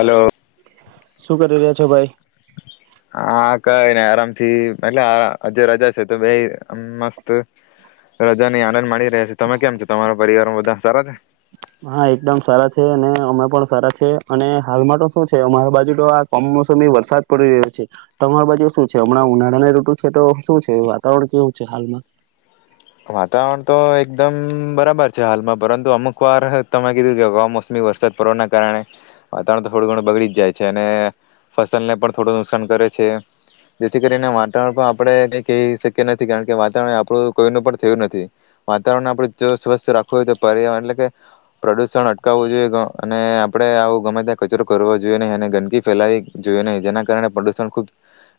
Hello શું કરી રહ્યા છો ભાઈ? હા કઈ નને આરામ થી એટલેજ રજા છે તો ભ મસ્ત રજા ની આનંદ માણી તમે કેમ છો તમારો પરિવાર બધા સારા છે? હા એકદમ સારા છે અને અમે પણ સારા છે. અને હાલમાં તો શું છે અમારા બાજુ તો આ કમમોસમી વરસાદ પડી રહ્યો છે તો અમારી બાજુ શું છે હમણાં ઉનાળાને ઋતુછે. તો શું છે વાતાવરણ કેવું છે હાલમાં! વાતાવરણ તો એકદમ બરાબર છે. હાલમાં પરંતુ અમુક વાર તમે કીધું કે કમોસમી વરસાદ પડવાના કારણે વાતાવરણ થોડું ઘણું બગડી જ જાય છે. અને ફસલને પણ થોડું નુકસાન કરે છે. જેથી કરીને વાતાવરણ પણ આપણે કઈ કહી શકીએ નથી કારણ કે વાતાવરણ આપણું કોઈનું પણ થયું નથી. વાતાવરણ આપણે જો સ્વસ્થ રાખવું હોય તો પર્યાવરણ એટલે કે પ્રદુષણ અટકાવવું જોઈએ, અને આપણે આવું ગમે ત્યાં કચરો કરવાવો જોઈએ નહીં. અને ગંદકી ફેલાવી જોઈએ નહીં. જેના કારણે પ્રદુષણ ખૂબ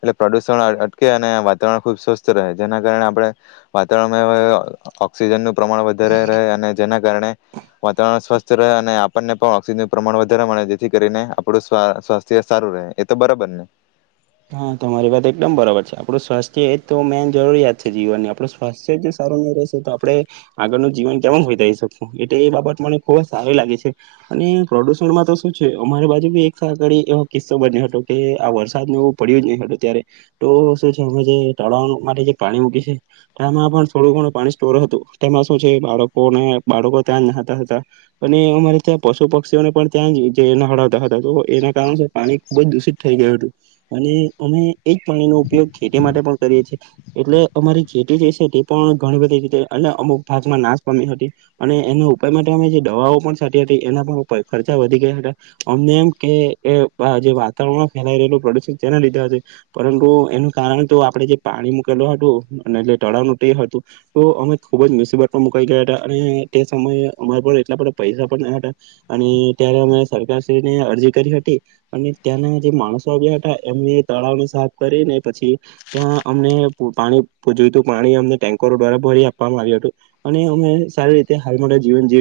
એટલે પ્રદુષણ અટકે અને વાતાવરણ ખૂબ સ્વસ્થ રહે, ‌જેના કારણે આપણે વાતાવરણમાં ઓક્સિજનનું‌ પ્રમાણ વધારે રહે. અને જેના કારણે વાતાવરણ સ્વસ્થ રહે. અને આપણને પણ ઓક્સિજનનું પ્રમાણ વધારે મળે જેથી કરીને આપણું સ્વાસ્થ્ય સારું રહે. એ તો બરાબર ને! હા તમારી વાત એકદમ બરાબર છે. આપણું સ્વાસ્થ્ય એ જ તો મેન જરૂરિયાત છે જીવનની. આપણું સ્વાસ્થ્ય સારું નહી રહેશે તો, આપણે આગળનું જીવન કેમ હોઈદારી શકું. એટલે એ બાબત મને ખુબ જ સારી લાગે છે, અને પ્રદુષણમાં તો શું છે અમારી બાજુ બી એકળ એવો કિસ્સો બન્યો હતો કે આ વરસાદ નું પડ્યું જ નહી હતું. ત્યારે તો શું છે અમે જે તળાવ માટે જે પાણી મૂકી છે તેમાં પણ થોડું ઘણું પાણી સ્ટોર હતું તેમાં શું છે. બાળકોને બાળકો ત્યાં જ નાહતા હતા, અને અમારે ત્યાં પશુ પક્ષીઓને પણ ત્યાં જ જે નહળાવતા હતા, તો એના કારણે પાણી ખુબ જ દૂષિત થઈ ગયું હતું. અને અમે એજ પાણીનો ઉપયોગ ખેતી માટે પણ કરીએ છીએ. એટલે અમારી ખેતી જે છે તે પણ ઘણી બધી રીતે અને અમુક ભાગમાં નાશ પામી હતી. અને એના ઉપાય માટે અમે જે દવાઓ પણ છાંટી હતી એના પણ ખર્ચા વધી ગયા હતા. અમને એમ કે જે વાતાવરણમાં ફેલાઈ રહેલું પ્રદૂષણ તે લીધે. પરંતુ એનું કારણ તો આપણે જે પાણી મુકેલ હતું અને એટલે તળાવનું તે હતું. તો અમે ખુબ જ મુસીબત પણ મુકાઈ ગયા હતા. અને તે સમયે અમારા એટલા બધા પૈસા પણ ના હતા. અને ત્યારે અમે સરકારશ્રીને અરજી કરી હતી, અને ત્યાંના જે માણસો આવ્યા હતા એમને તળાવને સાફ કરીને પછી, ત્યાં અમને પાણી જોયું તું પાણી અમને ટેન્કરો દ્વારા ભરી આપવામાં આવ્યું હતું. અને અમે સારી રીતે હાલમાં જીવન જવ